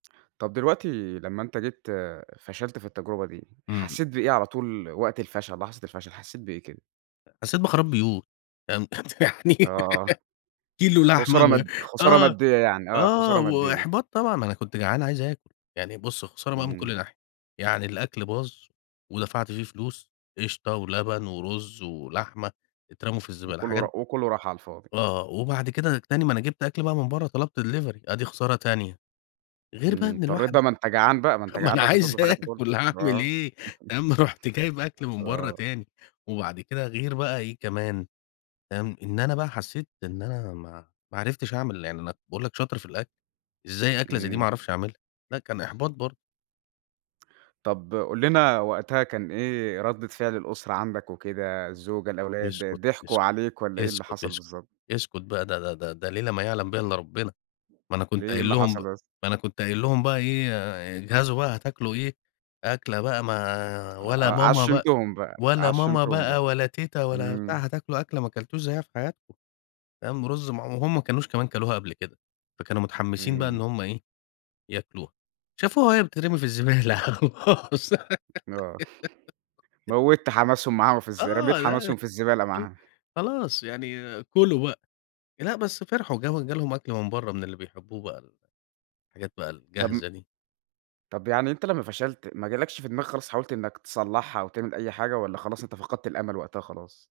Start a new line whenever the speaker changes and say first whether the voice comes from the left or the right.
right: طَب دلوقتي لمّا أنت جيت فشلت في التجربة دي،
left: إمم.
right: حسيت بإيه على طول وقت الفشل، لحظة الفشل حسيت بإيه كده؟
left: أ حسيت بخراب بيوت. تمام. يعني
right: آه.
left: كيلو لحمة
right: خسارة
left: ال
right: مد خسارة
left: آه، آه،
right: مادية يعني، آه خسارة
left: آه،
right: مادية.
left: وإحباط طبعًا، ما أنا كنت جعان عايز آكل. يعني بُص خسارة بقي من
right: إمم.
left: كل ناحية. يعني الأكل باظ، ودفَعت فيه فلوس قشطة ولبن ورز ولحمة اترموا في الزبالة
right: وكلّه
left: حاجات
right: را وكلّه راح على الفاضي.
left: آه، آه، وبَعد كده ج تاني ما أنا جِبت أكل بقي من برّا طلَبت delivery آدي خسارة تانية. غير بقي
right: إمم،
left: إن
right: اضطريت
left: الواحد
right: بقي ما أنت جعان بقى ما أنت
left: ما
right: جعان
left: أنا
right: لازم
left: عايز
right: تطلب حاجة تاكلها،
left: آكل هاعمل
right: آه.
left: إيه تمام، رُحت جايب أكل من برّا
right: آه.
left: تاني، وبَعد كده غير بقى إيه كمان، تمام، إن أنا بقى حسيت إن أنا ما ما عرفتش أعمل يعني أنا باقول لك شاطر في الأكل. إزاي أكلة زي دي ما
right: إمم.
left: اعرفش أعملها؟! لأ كان إحباط برضه.
right: طَب قُل لنا وقتها كان إيه ردّة فِعل الأسرة عَندك وكده، الزوجة
left: اسكت،
right: الأولاد ضحكوا
left: اسكت،
right: عليك والّا إيه اللي
left: اسكت،
right: حصَل
left: اسكت،
right: بالضبط؟
left: اسكت بقى ده ده ده ده ليلة ما يعلم بيها إلّا ربنا. ما أنا
right: ليه،
left: كنت
right: إيه
left: قايل
right: اللي
left: لهم ب
right: حصَل بس؟
left: ما أنا كنت قايل لهم بقى إيه آآ، اجهزوا بقى هتاكلوا إيه، أكلة بقى ما ولا
right: ع
left: ماما بقى
right: عشِّمتُهم بقى
left: ولا ماما
right: عشِّمتُهم
left: بقى
right: بقى.
left: ولا تيتا ولا بتاع،
right: إمم.
left: هتاكلوا أكلة ما أكلتوش زيّها في حياتكم تمام، رز معم وهمَّ ما كانوش كمان اكلوها قبل كده فكانوا متحمسين بقى
right: إمم.
left: إن هُم إيه ياكلوها، شافوها وهي بتترمي في الزبالة وخلاص
right: آه، موّت حماسهم معاهم في الز رميت
left: آه، لا، لا،
right: حماسهم في الزبالة
left: خل
right: معاها.
left: خلاص يعني كلوا بقي. لأ بس فرحوا جاهم جالهم أكل من برّا من اللي بيحبوه بقى ال الحاجات بقى
right: طَب م
left: الجاهزة دي.
right: طَب يعني أنت لمّا فشلت، ما جالكش في دماغك خالص حاولت إنّك تصلّحها أو تعمل أي حاجة والّا خلاص أنت فقدت الأمل وقتها خلاص؟